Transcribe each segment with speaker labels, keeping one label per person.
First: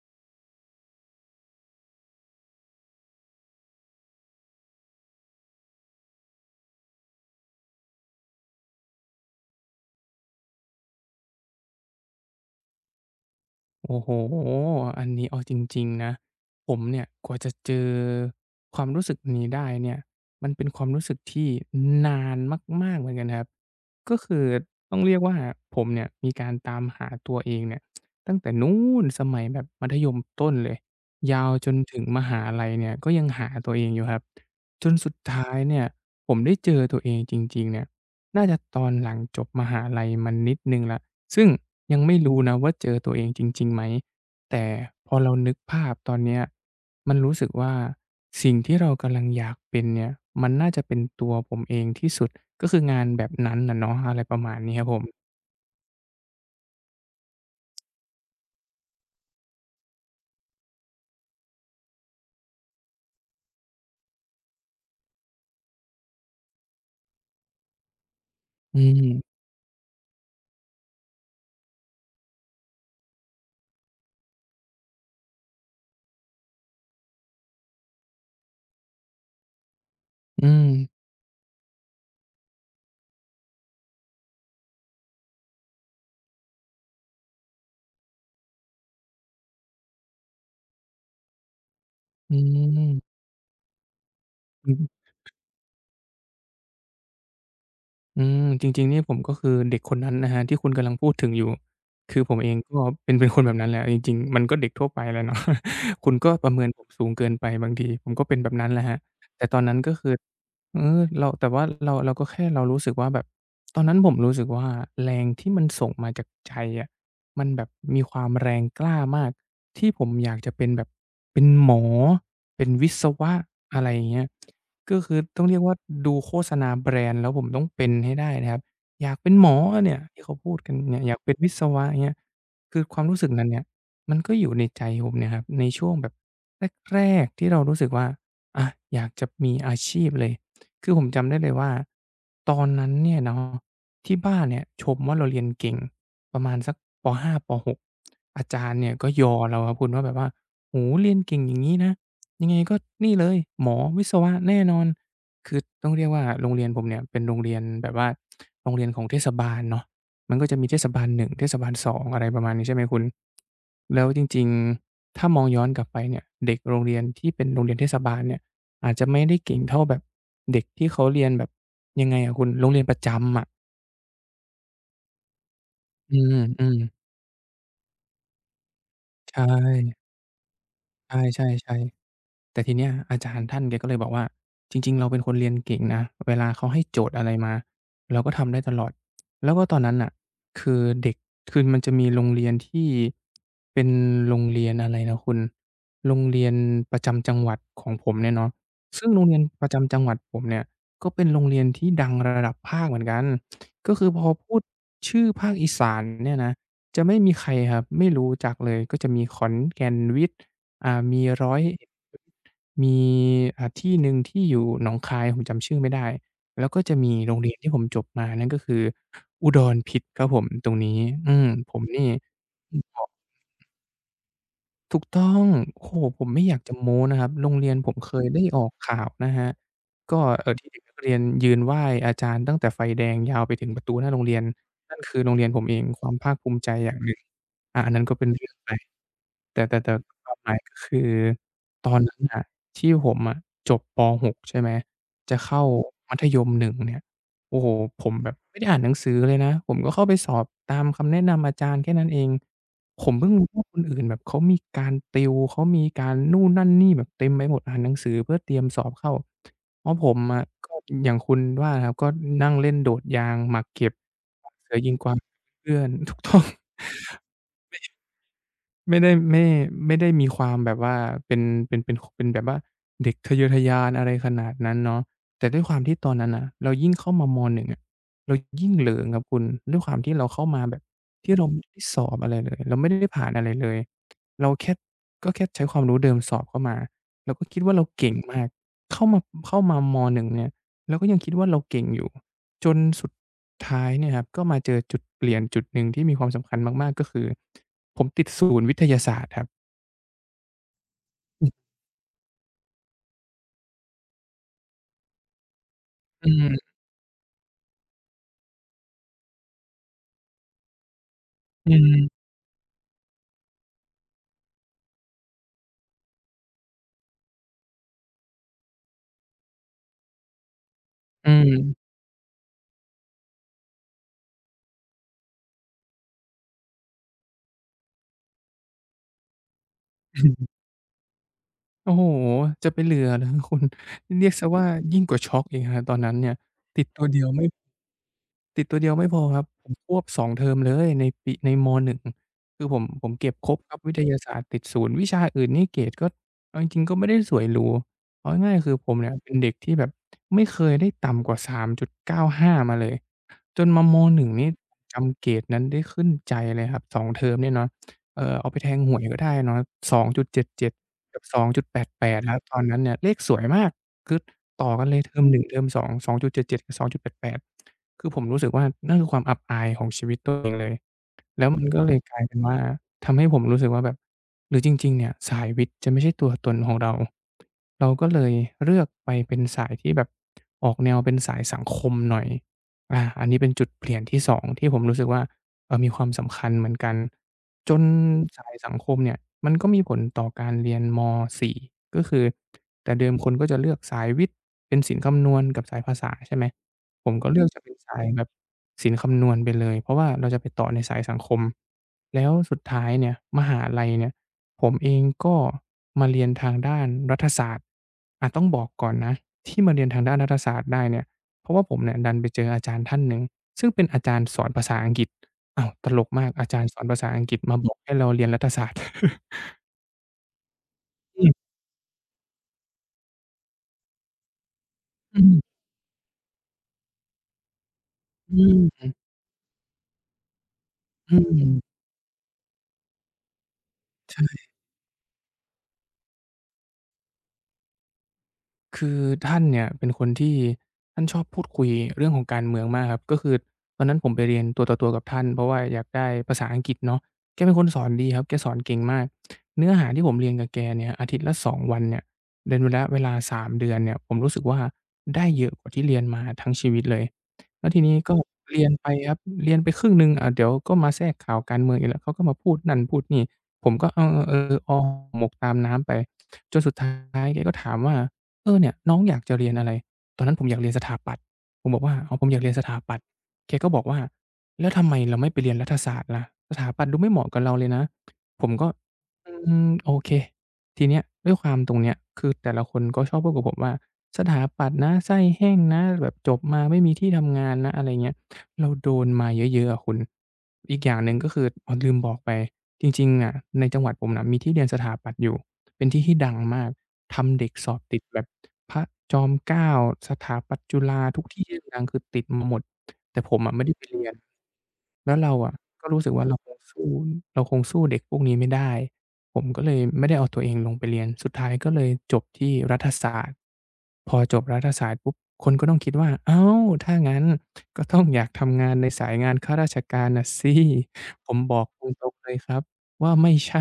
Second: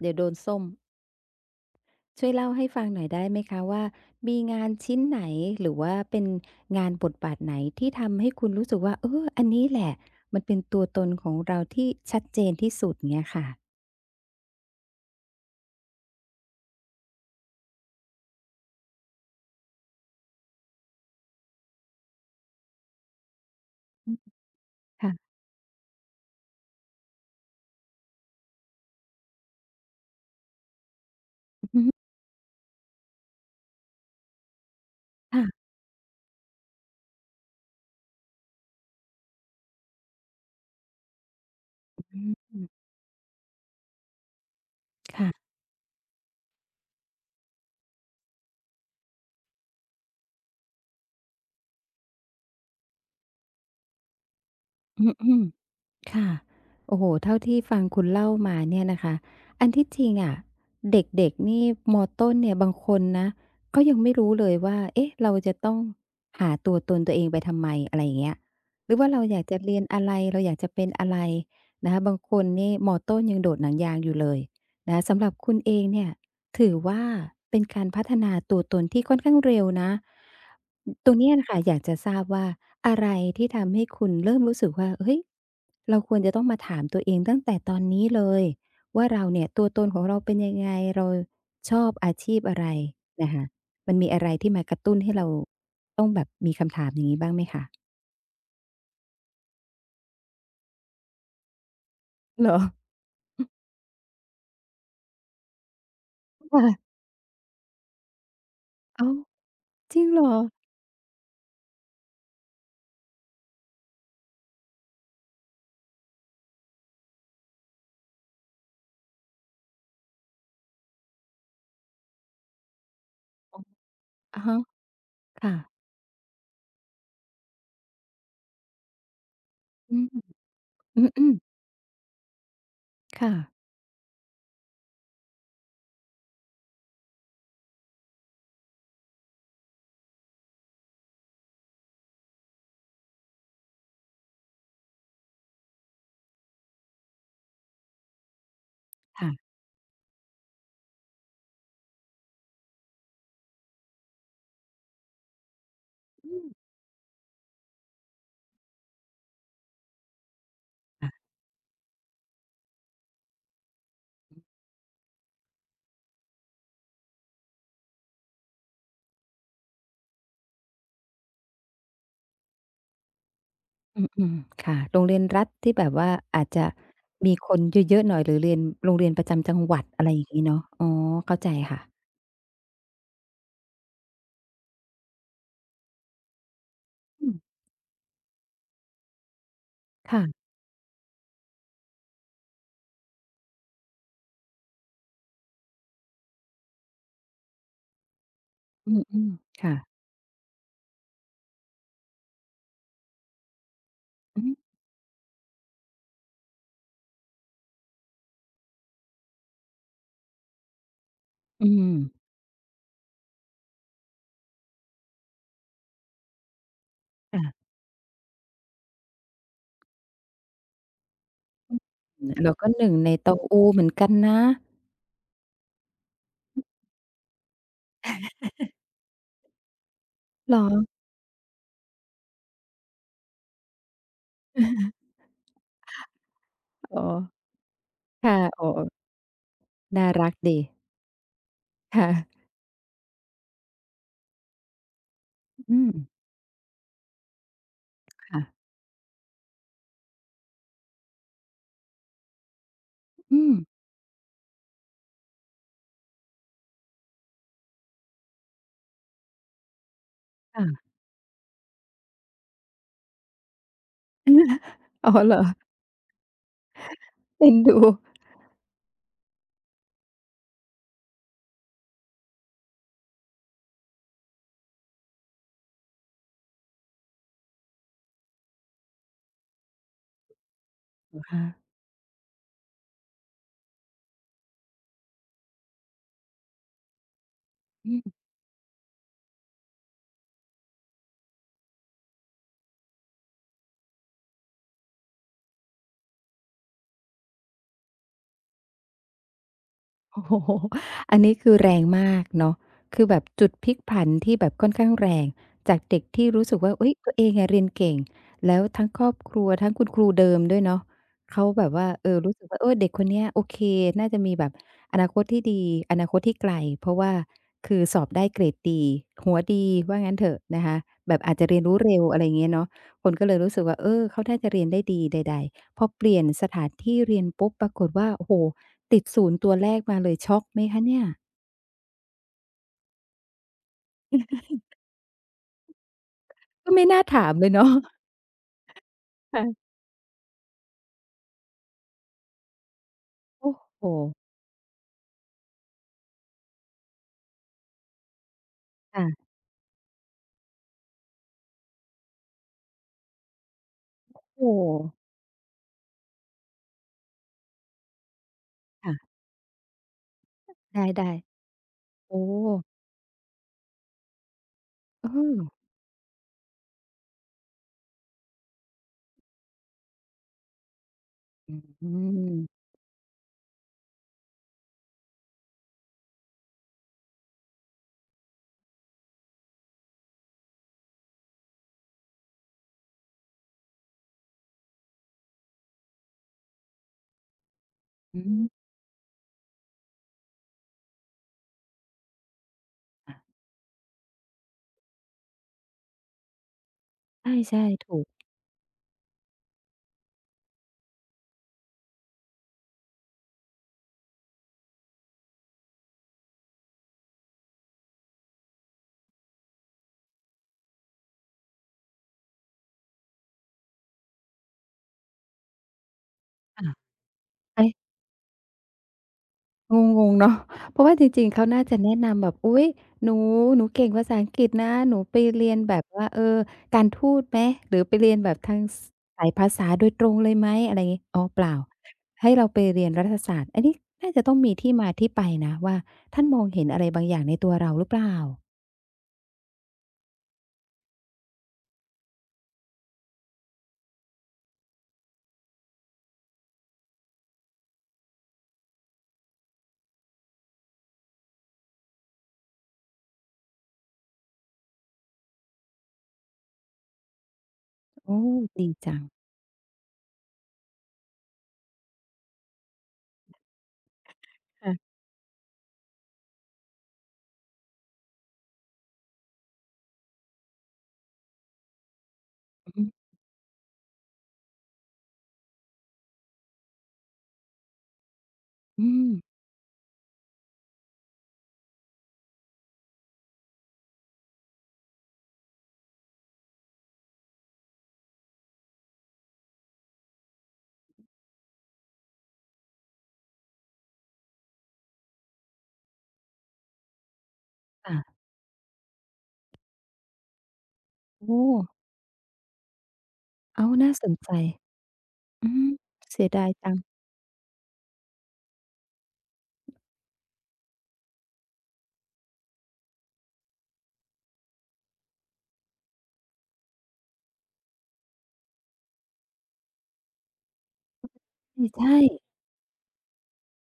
Speaker 1: เดี๋ยวโดนส้มช่วยเล่าให้ฟังหน่อยได้ไหมคะว่ามีงานชิ้นไหนหรือว่าเป็นงานบทบาทไหนที่ทำให้คุณรู้สึกว่าเอออันนี้แหละมันเป็นตัวตนของเราที่ชัดเจนที่สุดเงี้ยค่ะ
Speaker 2: โอ้โฮอันนี้เอาจริงๆนะผมเนี่ยกว่าจะเจอความรู้สึกนี้ได้เนี่ยมันเป็นความรู้สึกที่นานมากๆเหมือนกันครับก็คือต้องเรียก
Speaker 1: ค่ะ
Speaker 2: ว่าผมเนี่ยมีการตามหาตัวเองเนี่ยตั้งแต่นู้นสมัยแบบมัธยมต้นเลยยาวจ
Speaker 1: อือ
Speaker 2: น
Speaker 1: ฮึ
Speaker 2: ถึงมหาลัยเนี่ยก็ยังหาตัวเองอยู่ครับจนสุดท้าย
Speaker 1: ค่ะ
Speaker 2: เนี่ยผมได้เจอตัวเองจริงๆเนี่ยน่าจะตอนหลังจบมหาลัยมานิดหนึ่งแล้ว ซึ่งยังไม่
Speaker 1: อื
Speaker 2: รู้นะว่าเจ
Speaker 1: ม
Speaker 2: อตัวเองจริงๆไหมแต่พอเรา
Speaker 1: ค่ะ
Speaker 2: นึกภาพตอนเนี้ยมันรู้สึกว่าสิ่งที่เรากำลังอยากเป็นเนี่ยมันน่าจะเป็นตัวผมเองที่สุดก็คืองานแบบนั้นน่ะเนาะอะไรประมาณนี้ครับผ
Speaker 1: อ
Speaker 2: ม
Speaker 1: ือๆ ค่ะโอ้โฮเท่าที่ฟังคุณเล่ามาเนี่ยนะคะอันที่จริงอะเด็กๆนี่มต้นเนี่ยบางคนนะก็ยังไม่รู้เลยว่าเอ๊ะเราจะต้องหาตัวตนตัวเองไปทำไมอะไรอย่างเงี้ย
Speaker 2: อื
Speaker 1: หรือว่า
Speaker 2: ม
Speaker 1: เราอยากจะเรียนอะไรเราอยากจะเป็นอะไรนะคะบางคนนี่มต้นยังโดดหนังยางอยู่เลยนะคะสำหรับคุณเองเนี่ย ถือว่าเป็นการพัฒนาตัวตนที่ค่อนข้างเร็วนะ
Speaker 2: อืม
Speaker 1: ตรงเนี้ยน่ะค่ะอยากจะทราบว่าอะไรที่ทำให้คุณเริ่มรู้สึกว่าเฮ้ยเราควรจะต้องมาถามตัวเองตั้งแต่ตอนนี้เลยว่าเราเนี่ยตัวตนของเราเป็นยังไงเราชอบอา
Speaker 2: อื
Speaker 1: ชีพอะไร
Speaker 2: ม
Speaker 1: นะคะมันมีอะไรที่มา
Speaker 2: อื
Speaker 1: กระตุ้
Speaker 2: อ
Speaker 1: นให้เราต้องแบบมีคำถามอย่างงี้บ้างไหมคะ
Speaker 2: อืมจริงๆเนี่ยผมก็คือเด็กคนนั้นนะครับที่คุณกำลังพูดถึงอยู่คือผม
Speaker 1: เห
Speaker 2: เอ
Speaker 1: ร
Speaker 2: ง
Speaker 1: อ
Speaker 2: ก็เป็นคนแบบนั้นแหละจริงๆมันก็เด็กทั่วไปแหละเนาะ คุณก็ประเมิ
Speaker 1: ค่ะ
Speaker 2: น ผมสูงเกินไปบางทีผมก็เป็นแบบนั้นแหละครับ
Speaker 1: อ้าว
Speaker 2: แต่ตอนนั้นก็
Speaker 1: จริง
Speaker 2: คือ
Speaker 1: เหรอ
Speaker 2: เออเราแต่ว่าเราก็แค่เรารู้สึกว่าแบบตอนนั้นผมรู้สึกว่าแรงที่มันส่งมาจากใจอะมันแบบมีความแรงกล้ามากที่ผมอยากจะเป็นแบบเป็นหมอเป็นวิศวะอะไรอย่างเงี้ย
Speaker 1: อะฮะ
Speaker 2: ก็คือต้อง
Speaker 1: ค่ะ
Speaker 2: เรียกว่าดูโฆษณาแบรนด์แล้วผมต้องเป็นให้ได้นะครับอยากเป็นหมอเนี่
Speaker 1: อื
Speaker 2: ย
Speaker 1: ม
Speaker 2: ที่เขาพูดกันเนี่ยอยาก
Speaker 1: อือ
Speaker 2: เป็นวิ
Speaker 1: ๆ
Speaker 2: ศวะอย่างเงี้ยคือความรู้สึก
Speaker 1: ค่ะ
Speaker 2: นั้นเนี่ยมันก็อยู่ในใจผมเนี่ยครับในช่วงแบบแรกๆที่เรารู้สึกว่าอะอยากจะมีอาชีพเลยคือผมจำได้เลยว่าตอนนั้นเนี่ยเนาะที่บ้านเนี่ยชมว่าเราเรียนเก่งประมาณสักป5ป6อาจารย์เนี่ยก็ยอ
Speaker 1: ค่ะ
Speaker 2: เราครับคุณว่าแบบว่าโอ้โฮเรียนเก่งอย่างงี้นะ ยังไงก็นี่เลยหมอวิศวะแน่นอนคือต้องเรียกว่า
Speaker 1: อื
Speaker 2: โร
Speaker 1: ม
Speaker 2: งเรียนผมเนี่ยเป็นโรงเรียนแบบว่าโรงเรียนของเทศบาลเนาะมันก็จะมีเทศบาลห
Speaker 1: ค่ะ
Speaker 2: นึ่งเทศบาล2องอะไรประมาณนี้ใช่ไหมคุณแล้วจริงๆถ้ามองย้อนกลับไปเนี่ยเด็กโรงเรียนที่เป็นโรงเรียนเทศบาลเนี่ยอาจจะไม่ได้เก่งเท่าแบบเด็กที่เขาเรียนแบบยังไงอะคุณโรงเรียนประจำอะ
Speaker 1: อืมอืมค่ะโรงเรียนรัฐที่แบบว่า
Speaker 2: อื
Speaker 1: อาจจะ
Speaker 2: มๆ
Speaker 1: มีคนเยอะๆหน่อยหรือเรียนโรงเรียนประ
Speaker 2: ใช่
Speaker 1: จำจังหวัดอะไรอย่างงี้เนาะอ๋อเข้าใจ
Speaker 2: ใช่ๆ
Speaker 1: ค่ะ
Speaker 2: ๆ แต่ทีเนี้ยอาจารย์ท่านแกก็เลยบอกว่าจริงๆเราเป็นคนเรียนเก่งนะเวลาเขาให้โจทย์อะ
Speaker 1: อื
Speaker 2: ไร
Speaker 1: ม
Speaker 2: มาเราก็ทำได้ตลอดแล้วก็ตอนนั้นน่ะ
Speaker 1: ค่ะ
Speaker 2: คือเด็กคือมันจะมีโรงเรียนที่เป็นโรงเรียนอะไรนะคุณโรงเรียนประจำจังหวัดของผมเนี่ยเนาะ
Speaker 1: อื
Speaker 2: ซึ่งโรง
Speaker 1: ม
Speaker 2: เรียน
Speaker 1: ๆ
Speaker 2: ประ
Speaker 1: ค่ะ
Speaker 2: จำจังหวัดผมเนี่ยก็เป็นโรงเรียนที่ดังระดับภาคเหมือนกันก็คือพอ
Speaker 1: อือฮึ
Speaker 2: พูดชื่อภาคอีสานเนี่ยนะจะไม่มีใครครับไม่รู้จักเลยก็จะมีขอนแก่นวิทย์อ่ามีร้อย
Speaker 1: อื
Speaker 2: เอ็ด
Speaker 1: ม
Speaker 2: มีที่หนึ่งที่อยู่หนองคายผมจำชื่อไม่ได้แล้วก็จะมีโรง
Speaker 1: ค่ะ
Speaker 2: เรียนที่ผมจบมานั่นก็คืออุดรพิทย์ครับผมตรงนี้อืมผ
Speaker 1: อื
Speaker 2: มนี่
Speaker 1: มเราก็
Speaker 2: อื
Speaker 1: ห
Speaker 2: ม
Speaker 1: นึ่ง
Speaker 2: พอ
Speaker 1: ในตองอูเหมือนกันนะ
Speaker 2: ถูกต้องโอ้โฮผมไม่อยากจะโม้นะครับโรงเรียนผมเคยได้ออกข่าวนะครับก็
Speaker 1: เหรอ
Speaker 2: ที่เด็กนักเรียนยืนไหว้อาจารย์ตั้งแต่ไฟแดงยาวไปถึงประตูหน้าโรงเรียน นั่นคือโรงเรียนผมเอง ความภาคภูมิใจอย่าง
Speaker 1: อ๋อ
Speaker 2: หนึ่งอันนั้นก็เป็น
Speaker 1: ค่ะ
Speaker 2: เรื่อง
Speaker 1: อ๋อ
Speaker 2: ไปแต่
Speaker 1: ๆน่า
Speaker 2: ค
Speaker 1: รัก
Speaker 2: วามหมา
Speaker 1: ดี
Speaker 2: ยก็คือตอนนั้น
Speaker 1: ค่ะ
Speaker 2: น่ะที่ผมอะจบป6ใช่ไหมจะเข้า
Speaker 1: อืม
Speaker 2: มัธยมหนึ่งเนี่ยโอ้โฮผมแบบ
Speaker 1: ค่ะ
Speaker 2: ไม่ได้อ่านหนังสือเลยนะ ผมก็เข้าไปสอบตามคำแนะนำอาจารย์แค่นั้นเอง ผมเพิ่ง
Speaker 1: อื
Speaker 2: รู้
Speaker 1: ม
Speaker 2: ว่าคนอื่นแบบเขามีการติวเขามีการนู่นนั่นนี่แบบเต็มไปหมดอ่านหนังสือเพื่อเตรียมสอบเข้าเพราะผมอะ
Speaker 1: ค่ะ
Speaker 2: ก็อย่างคุณว่านะครับก็นั่งเล่นโดดยางหมากเก็บหมากเสือยิง ก
Speaker 1: อ๋อ
Speaker 2: วาง
Speaker 1: เหรอ
Speaker 2: เพื่อน ถูกต้อง
Speaker 1: เอ็นดู
Speaker 2: ไม่ได้ไม่ไม่ได้มีความแบบว่าเป็นเป็นแบบว่าเด็กทะเยอทะยานอะไรขนาดนั้นเนาะแต่ด้วยความที่ตอนนั้นน่ะเรายิ่งเข้ามามหนึ่งอะเรายิ่งเหลิงครับคุณด้วยความที่เราเข้ามาแบบ
Speaker 1: เหรอ
Speaker 2: ที่
Speaker 1: คะ
Speaker 2: เราไม่ได้สอบอะไรเลยเราไม่ได้ผ่านอะไรเลยเราแค่ก็แค่ใช้ความรู้เดิมสอบเข้ามาเราก็คิดว่าเรา
Speaker 1: อื
Speaker 2: เก่ง
Speaker 1: ม
Speaker 2: มากเข้ามาเข้ามามหนึ่งเนี่ยเราก็ยังคิดว่าเราเก่งอยู่ จนสุดท้ายเนี่ยครับก็มาเจอจุดเปลี่ยนจุดหนึ่งที่มีความสำคัญมากๆก็คือผมติดศูนย์วิทยาศาสตร์ครับ
Speaker 1: โอ้โฮอันนี้
Speaker 2: อ
Speaker 1: คือแรงมากเนาะคือแบบจุดพลิกผันที่แบบค่อนข้างแรงจากเด็กที่
Speaker 2: ื
Speaker 1: รู้สึกว่า
Speaker 2: ม
Speaker 1: เฮ้ยตัวเองอะเรียนเก่งแล้วทั้งครอบครัวทั้งคุณครูเดิมด้วยเนาะเขาแบ
Speaker 2: อื
Speaker 1: บว่า
Speaker 2: ม
Speaker 1: เออรู้สึกว่าเออเด็กคนเนี้ยโอเคน่าจะมีแบบอนาคตที่ดีอนาคตที่ไกลเพราะว่าคือสอบได้เกรดดีหัวดีว่างั้นเถอะนะคะแบบ
Speaker 2: อื
Speaker 1: อาจจะเรี
Speaker 2: ม
Speaker 1: ยนรู้เร็วอะไรอย่างเงี้ยเนาะคนก็เลยรู้สึกว่าเออเขาน่าจะเรียนได้ดีใดๆพอเปลี่ยนสถานที่เรียนปุ๊บปรากฏว่าโอ้โฮ ติดศูนย์ตัวแรกมาเลยช็อกไหมคะเนี่ย
Speaker 2: โอ้โฮจะไปเหลือเหรอครับคุณเรียกเสียว่ายิ่งกว่าช็อกอีกครับตอนนั้นเนี่ย
Speaker 1: ก็
Speaker 2: ติ
Speaker 1: ไม่
Speaker 2: ดตั
Speaker 1: น่า
Speaker 2: วเดียว
Speaker 1: ถาม
Speaker 2: ไม่
Speaker 1: เลยเนาะ
Speaker 2: ติดตัวเดียวไม่พอ ครับผ
Speaker 1: ค่ะ
Speaker 2: มควบสองเทอมเลยในปีในม1คือผมเก็บคร
Speaker 1: โอ้
Speaker 2: บครับ
Speaker 1: โฮ
Speaker 2: วิทยาศาสตร์ติดศูนย์วิชาอื่นนี่เกรดก็เอาจริงๆก็ไม่ได้สวยหรูเอาง่ายๆคือผมเนี่ย
Speaker 1: ค่ะ
Speaker 2: เป็นเด็กที่แบบไม่เคยได้ต่ำกว่า3.95มจุดเก้าห้ามาเลย จนมามหนึ่งนี่
Speaker 1: โอ้โฮ
Speaker 2: จำเกรดนั้นได้ขึ้นใจเลยครับ2เทอมเนี่ยเนาะเอาไปแทงห
Speaker 1: ค่ะ
Speaker 2: วยก็ได้เนาะ2.77
Speaker 1: ได้
Speaker 2: กับ
Speaker 1: ๆโอ้
Speaker 2: 2.88ครับตอนนั้นเนี่ยเลขสวยมากคือต่อกันเลย
Speaker 1: เอ
Speaker 2: เทอมห
Speaker 1: อ
Speaker 2: นึ่งเทอม2จ7 7กับ2.88คือผมรู้สึกว่านั่นคือความอับอายของชีวิตตัวเองเลยแล้วมันก็
Speaker 1: อื
Speaker 2: เลยกลายเป็นว่า
Speaker 1: ม
Speaker 2: ทำให้ผมรู้สึกว่าแบบหรือจริงๆเนี่ยสายวิทย์จะไม่ใช่ตัวตนของเรา เราก็เลยเลือกไปเป็นสายที่แบบออกแนวเป็นสายสังคมหน่อยอาอันนี้เป็นจุดเปลี่ยนที่สองที่ผมรู้สึกว่ามีความสำคัญเหมือนกันจน
Speaker 1: อื
Speaker 2: สา
Speaker 1: ม
Speaker 2: ยสังคมเนี่ยมันก็มีผลต่อการเรียนม4ก็คือแต่เดิมคน
Speaker 1: ค่ะ
Speaker 2: ก็จะเลือกสายวิทย์เป็นศิลป์คำนวณกับสายภาษาใช่ไหม ผมก็เลือกจะ
Speaker 1: ใช่
Speaker 2: เป็น
Speaker 1: ๆถู
Speaker 2: สาย
Speaker 1: ก
Speaker 2: แบบศิลป์คำนวณไปเลยเพราะว่าเราจะไปต่อในสายสังคมแล้วสุดท้ายเนี่ยมหาลัยเนี่ยผมเองก็มาเรียนทางด้านรัฐศาสตร์อาต้องบอกก่อนนะที่มาเรียนทางด้านรัฐศาสตร์ได้เนี่ยเพราะว่าผมเนี่ยดันไปเจออาจารย์ท่านหนึ่งซึ่งเป็นอาจารย์สอนภาษาอังกฤษอ้าวตลกมากอาจาร
Speaker 1: ค่ะ
Speaker 2: ย์สอนภาษาอังกฤษมาบอก
Speaker 1: ใช่
Speaker 2: ให้เราเรียนรัฐศาสตร์
Speaker 1: งงๆเนาะเพราะว่าจริง
Speaker 2: อื
Speaker 1: ๆเขา
Speaker 2: ม
Speaker 1: น่าจะแนะนำแบบอุ๊ยหนูหนูเก่งภาษาอังกฤษนะหนูไป
Speaker 2: อื
Speaker 1: เรีย
Speaker 2: ม
Speaker 1: นแบบว่าเออการทูตไหมหรือไปเรียนแบบ
Speaker 2: อื
Speaker 1: ทาง
Speaker 2: ม
Speaker 1: สสายภาษาโดยตรงเลยไหมอะไรงี้
Speaker 2: อื
Speaker 1: อ๋อเปล่า
Speaker 2: ม
Speaker 1: ให้เราไปเรียนรัฐศาสตร์อันนี้น่า
Speaker 2: ใช
Speaker 1: จะต้อ
Speaker 2: ่
Speaker 1: งมีที่มาที่ไปนะว่าท่านมองเห็นอะไรบางอย่างในตัวเราหรือเปล่า
Speaker 2: คือท่านเนี่ยเป็นคนที่ท่านชอบพูดคุยเรื่องของการเมืองมากครับก็คือตอนนั้นผมไปเรียนตัวต่อตัวกับท่านเพราะว่าอยากได้ภาษาอังกฤษเนาะแกเป็นคนสอนดีครับแกสอนเก่งมากเนื้อหาที่ผมเรียนกับแกเนี่ยอาทิตย์ละสองวันเนี่ยเป็นระยะเวลาสามเดือนเนี่ยผมรู้สึกว่าได้เยอะกว่าที่เรียนมาทั้งชีวิตเลยแล้วทีนี้ก็
Speaker 1: โอ้
Speaker 2: เรีย
Speaker 1: ดี
Speaker 2: นไป
Speaker 1: จัง
Speaker 2: ครับเรียนไปครึ่งหนึ่งเดี๋ยวก็มาแทรกข่าวการเมืองอีกแล้วเขาก็มาพูดนั่นพูดนี่ผมก็เออๆๆออหมกตามน้ำไปจนสุดท้ายแกก็ถามว่า เออเนี่ยน้องอยากจะเรียนอะไร ตอนนั้นผมอยากเรียนสถาปัตย์ผมบอกว่าอ๋อผมอยากเรียนส
Speaker 1: อือ
Speaker 2: ถา
Speaker 1: ฮึ
Speaker 2: ปัตย์แกก็บอกว่าแล้วทำไมเราไม่ไปเรียนรัฐศาสตร์ล่ะสถาปัตย์ดูไม่เหมาะกับเราเลยนะผมก็
Speaker 1: อืม
Speaker 2: อืมโอเคทีเนี้ยด้วยความตรงเนี้ยคือแต่ละคนก็ชอบพูดกับผมว่าสถาปัตย์นะไส้แห้งนะแบบจบมาไม่มีที่ทำงานนะอะไรเงี้ยเราโดนมาเยอะๆอะคุณอีกอย่างหนึ่งก็คืออ๋อลืมบอกไปจริงๆอะในจังหวัดผมน่ะมีที่เรียนสถาปัตย์อยู่ เป็นที่ที่ดังมากทำเด็กสอบติดแบ
Speaker 1: ค่ะ
Speaker 2: บพระจอมเกล้า สถาปัตย์จุฬาทุก
Speaker 1: โอ้
Speaker 2: ที่ที่ดังๆคือติดมาหมดแต่ผมอะไม่
Speaker 1: อ้าว
Speaker 2: ได้ไป
Speaker 1: น่า
Speaker 2: เรี
Speaker 1: ส
Speaker 2: ย
Speaker 1: น
Speaker 2: น
Speaker 1: ใจ
Speaker 2: แล้วเรา
Speaker 1: อื
Speaker 2: อะ
Speaker 1: ม
Speaker 2: ก็รู้สึก
Speaker 1: เสี
Speaker 2: ว่า
Speaker 1: ยดายจัง
Speaker 2: เราคงสู้เด็กพวกนี้ไม่ได้ผมก็เลยไม่ได้เอาตัวเองลงไปเรียน สุดท้ายก็เลยจบที่รัฐศาสตร์พอจบรัฐศาสตร์ปุ๊บคนก็ต้องคิดว่าอ้าวถ้างั้นก็ต้องอยากทำงานในสายงานข้าราชการน่ะสิผมบอกต
Speaker 1: ใช่
Speaker 2: รงๆเลย
Speaker 1: ๆ
Speaker 2: ครับว่าไม่ใช่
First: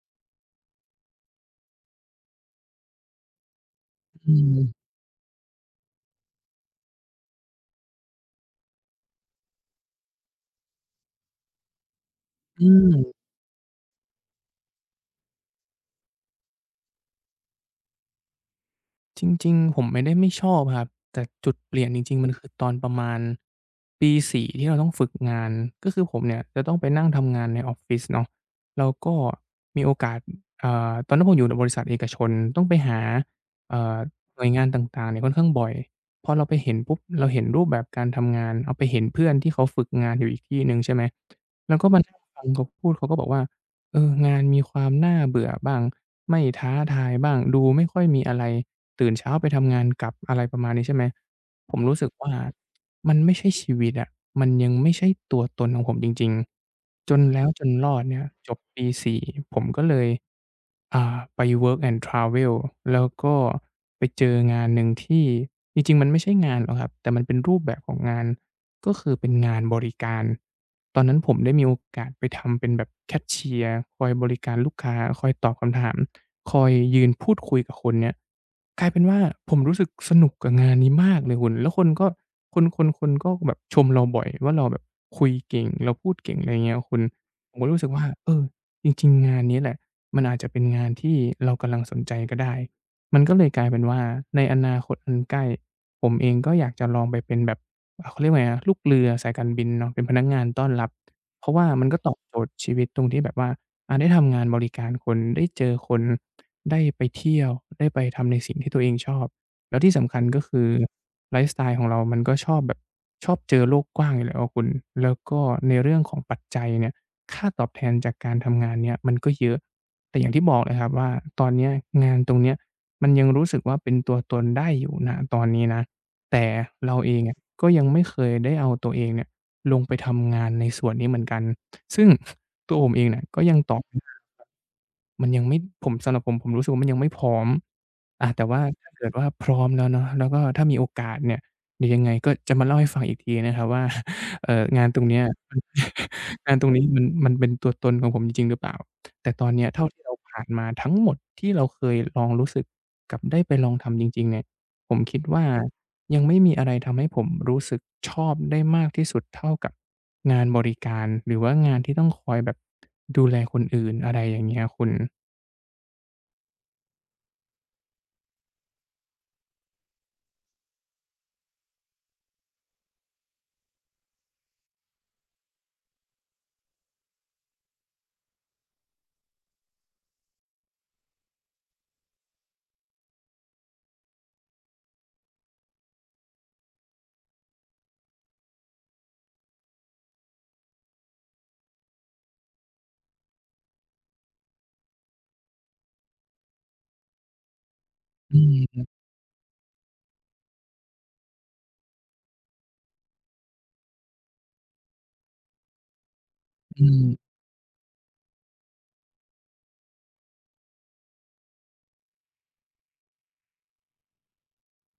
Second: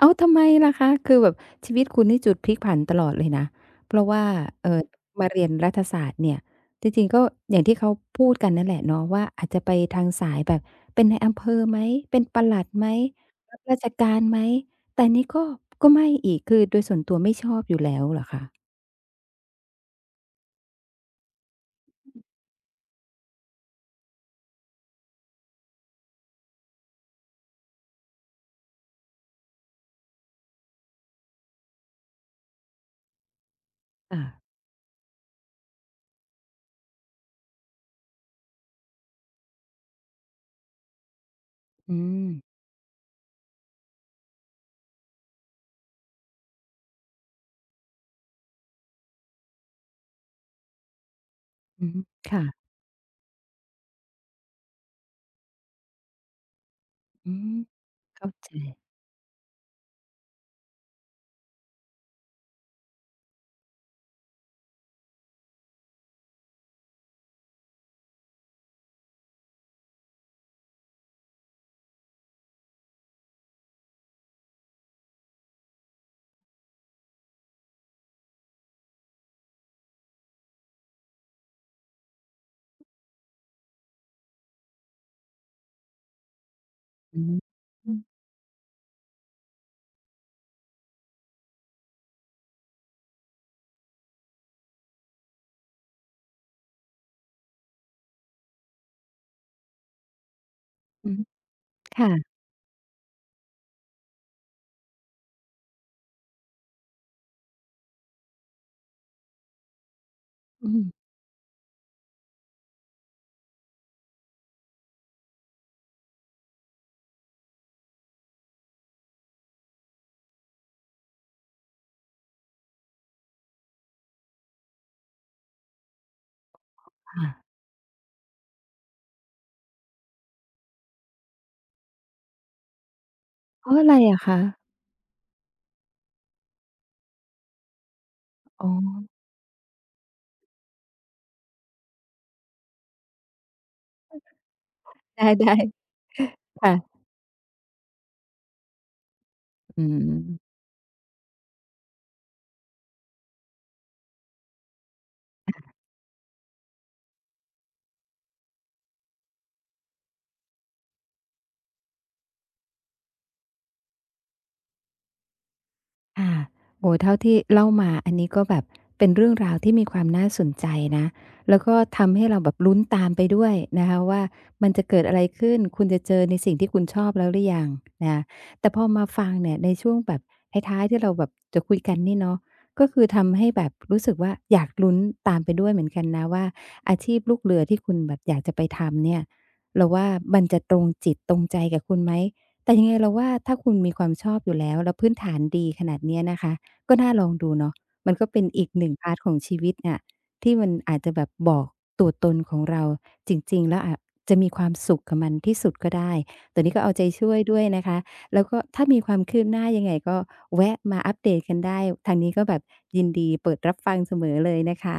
Speaker 1: อ้าวทำไมล่ะคะ คือแบบชีวิตคุณนี่จุดพลิกผันตลอดเลยนะ เพราะว่า
Speaker 2: อื
Speaker 1: เอ่อ
Speaker 2: ม
Speaker 1: มาเรียนรัฐศาสตร์เนี่ยจริงๆก็อย่างที่เขาพูดกันนั่นแหละเนาะว่าอาจจะไปทางสายแบบเป็นนายอำเภอไหมเป็นปลั
Speaker 2: อื
Speaker 1: ดไหม
Speaker 2: ม
Speaker 1: รับราชการไหมแต่นี่ก็ก็ไม่อีกคือโดยส่วนตัวไม่ชอบอยู่แล้วเหรอคะ
Speaker 2: จริงๆผมไม่ได้ไม่ชอบครับแต่จุดเปลี่ยนจริงๆมันคือตอนประมาณปีสี่ที่เราต้องฝึกงานก็คือผมเนี่ยจะต้องไปนั่งทำงานในออฟฟิศเนาะแล้วก็มีโอกาสตอนนั้นผมอยู่ในบริษัทเอกชนต้องไปหาเอ่อหน่วย
Speaker 1: ค่ะ
Speaker 2: งานต่างๆเนี่ยค่อนข้างบ่อยพอเราไปเห็นปุ๊บเราเห็นรูปแบบการทำงานเอาไปเห็นเพื่อนที่เขาฝึกงานอยู่อีกที่หนึ่งใช่ไหมเราก็
Speaker 1: อื
Speaker 2: มานั่ง
Speaker 1: ม
Speaker 2: ฟังเขาพูดเขาก็บอกว่า เอองานมีความน่าเบื่อบ้างไม่ท้าทายบ้างดูไม่ค่อยมีอะไรตื่นเช้าไปทำงานกลับอะไรประมาณนี้ใช่ไหมผม
Speaker 1: อือ
Speaker 2: รู้
Speaker 1: ฮึ
Speaker 2: สึกว่า
Speaker 1: ค่ะ
Speaker 2: มันไม่ใช่ชีวิตอะมันยังไม่ใช่ตัวตนของผมจริงๆ จน
Speaker 1: อื
Speaker 2: แล้ว
Speaker 1: ม
Speaker 2: จนรอดเนี่ย
Speaker 1: เข้าใจ
Speaker 2: จบปี4ผมก็เลยไป work and travel แล้วก็ไปเจองานหนึ่งที่จริงๆ มันไม่ใช่งานหรอกครับ แต่มันเป็นรูปแบบของงาน ก็คือเป็นงานบริการ ตอนนั้นผมได้มีโอกาสไปทำเป็นแบบแคชเชียร์คอยบริการลูกค้า คอยตอบคำถาม คอยยืนพูดคุยกับคนเนี่ย กลายเป็นว่าผมรู้สึกสนุกกับงานนี้มากเลยคุณแล้วคนก็คนก็แบบชมเราบ่อยว่าเราแบบคุยเก่งเราพูดเก่งอะไรอย่างเงี้ยคุณ
Speaker 1: อืม
Speaker 2: ผมก็รู้สึก
Speaker 1: อืม
Speaker 2: ว่าเออจริงๆงานนี้แหละมันอาจจะเป็นงานที่เรากำลังสนใจก็ได้มันก็เลยกลายเป็นว่าในอนาคตอันใกล้ผมเองก็อยากจะลองไปเป็นแบบเขาเรียกว่าไงนะลูกเรือสายการบินเนาะเป็นพนักงานต้อนรับ
Speaker 1: อือฮึ
Speaker 2: เพราะว่ามันก็ตอบโจ
Speaker 1: ค่ะ
Speaker 2: ทย์ชีวิตตรงที่แบบว่าได้ทำงานบริการคนได้เจอคน ได้ไปเที่ยวได้ไปทำในสิ่งที่ตัวเองชอบแล้วที่สำคัญก็คื
Speaker 1: อื
Speaker 2: อ
Speaker 1: ม
Speaker 2: ไลฟ์สไตล์ของเรามันก็ชอบแบบชอบเจอโลกกว้างอยู่แล้วอะคุณแล้วก็ในเรื่องของปัจจัยเนี่ยค่าตอบแทนจากการทำงานเนี่ยมันก็เยอะแต่อย่างที่บอกเลยครับว่าตอนเนี้ยงานตรงเนี้ยมันยังรู้สึกว่าเป็นตัวตนได้อยู่ณตอนนี้นะแต่เราเองอะ
Speaker 1: ค่ะ
Speaker 2: ก็ยังไม่เคยได้เอาตัวเองเนี่ยลงไปทำงานในส่วนนี้เหมือนกันซึ่งตัวผมเองเนี่ยก็ยัง
Speaker 1: เพ
Speaker 2: ต
Speaker 1: ราะ
Speaker 2: อบ
Speaker 1: อะไร
Speaker 2: ไม่ได้
Speaker 1: อะคะ
Speaker 2: มันยังไม่สำหรับผมรู้สึกว่ามันยังไม่พร้อมแต่ว่า
Speaker 1: อ๋อ
Speaker 2: ถ้าเกิดว่าพร้อมแล้วเนาะแล้วก็ถ้ามีโอกาสเนี่ยเดี๋ยวยังไงก็จะมาเล่าให้ฟังอีกทีนะครับว่า งานตรง
Speaker 1: ไ
Speaker 2: เนี้ย มั
Speaker 1: ด้
Speaker 2: นงาน
Speaker 1: ๆ
Speaker 2: ตรงนี้
Speaker 1: ค่ะ
Speaker 2: มันเป็นตัวตนของผมจริงๆหรือเปล่าแต่ตอนเนี้ย
Speaker 1: อื
Speaker 2: เท่าที่เราผ่าน
Speaker 1: ม
Speaker 2: มาทั้งหมดที่เราเคยลองรู้สึกกับได้ไปลองทำจริงๆเนี่ยผมคิดว่า ยังไม่มีอะไรทำให้ผมรู้สึกชอบได้มากที่สุดเท่ากับงานบริการหรือว่างานที่ต้องคอยแบบดูแลคนอื่นอะไรอย่างเงี้ยคุณ
Speaker 1: ค่ะโอ้โฮเท่าที่เล่ามาอันนี้ก็แบบเป็นเรื่องราวที่มีความน่าสนใจนะแล้วก็ทำให้เราแบบลุ้นตามไปด้วยนะคะว่ามันจะเกิดอะไรขึ้นคุณจะเจอในสิ่งที่คุณชอบแล้วหรือยังนะคะแต่พอมาฟังเนี่ยในช่วงแบบท้ายๆที่เราแบบจะคุยกันนี่เนาะก็คือทำให้แบบรู้สึกว่าอยากลุ้นตามไปด้วยเหมือนกันนะว่าอาชีพลูกเรือที่คุณแบบอยากจะไปทำเนี่ยเราว่ามันจะตรงจิตตรงใจกับคุณไหม แต่ยังไงเราว่าถ้าคุณมีความชอบอยู่แล้วแล้วพื้นฐานดีขนาดเนี้ยนะคะก็น่าลองดูเนาะมันก็
Speaker 2: อื
Speaker 1: เป็นอีกห
Speaker 2: ม
Speaker 1: นงพาร์ตของชีวิตน่ะที่มันอาจจะแบบบอกตัวตนของเราจริงๆแล้วอาจจะมีความสุขกับมันที่สุดก็ได้ตัวนี้ก็
Speaker 2: อื
Speaker 1: เอาใจช่
Speaker 2: ม
Speaker 1: วยด้วยนะคะแล้วก็ถ้ามีความคืบหน้ายังไงก็แวะมาอัปเดตกันได้ทางนี้ก็แบบยินดีเปิดรับฟังเสมอเลยนะคะ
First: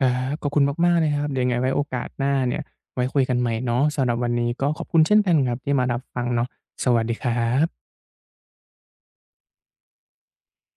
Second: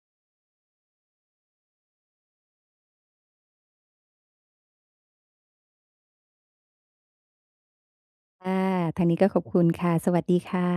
Speaker 2: ครับขอบคุณมากๆเลยครับเดี๋ยวยังไงไว้โอกาสหน้าเนี่ยไว้คุยกันใหม่เนาะสำหรับวันนี้ก็ขอบคุณเช่นกันครับที่มารับฟังเนาะสวัสดีครับ
Speaker 1: ค่ะทางนี้ก็ขอบคุณค่ะสวัสดีค่ะ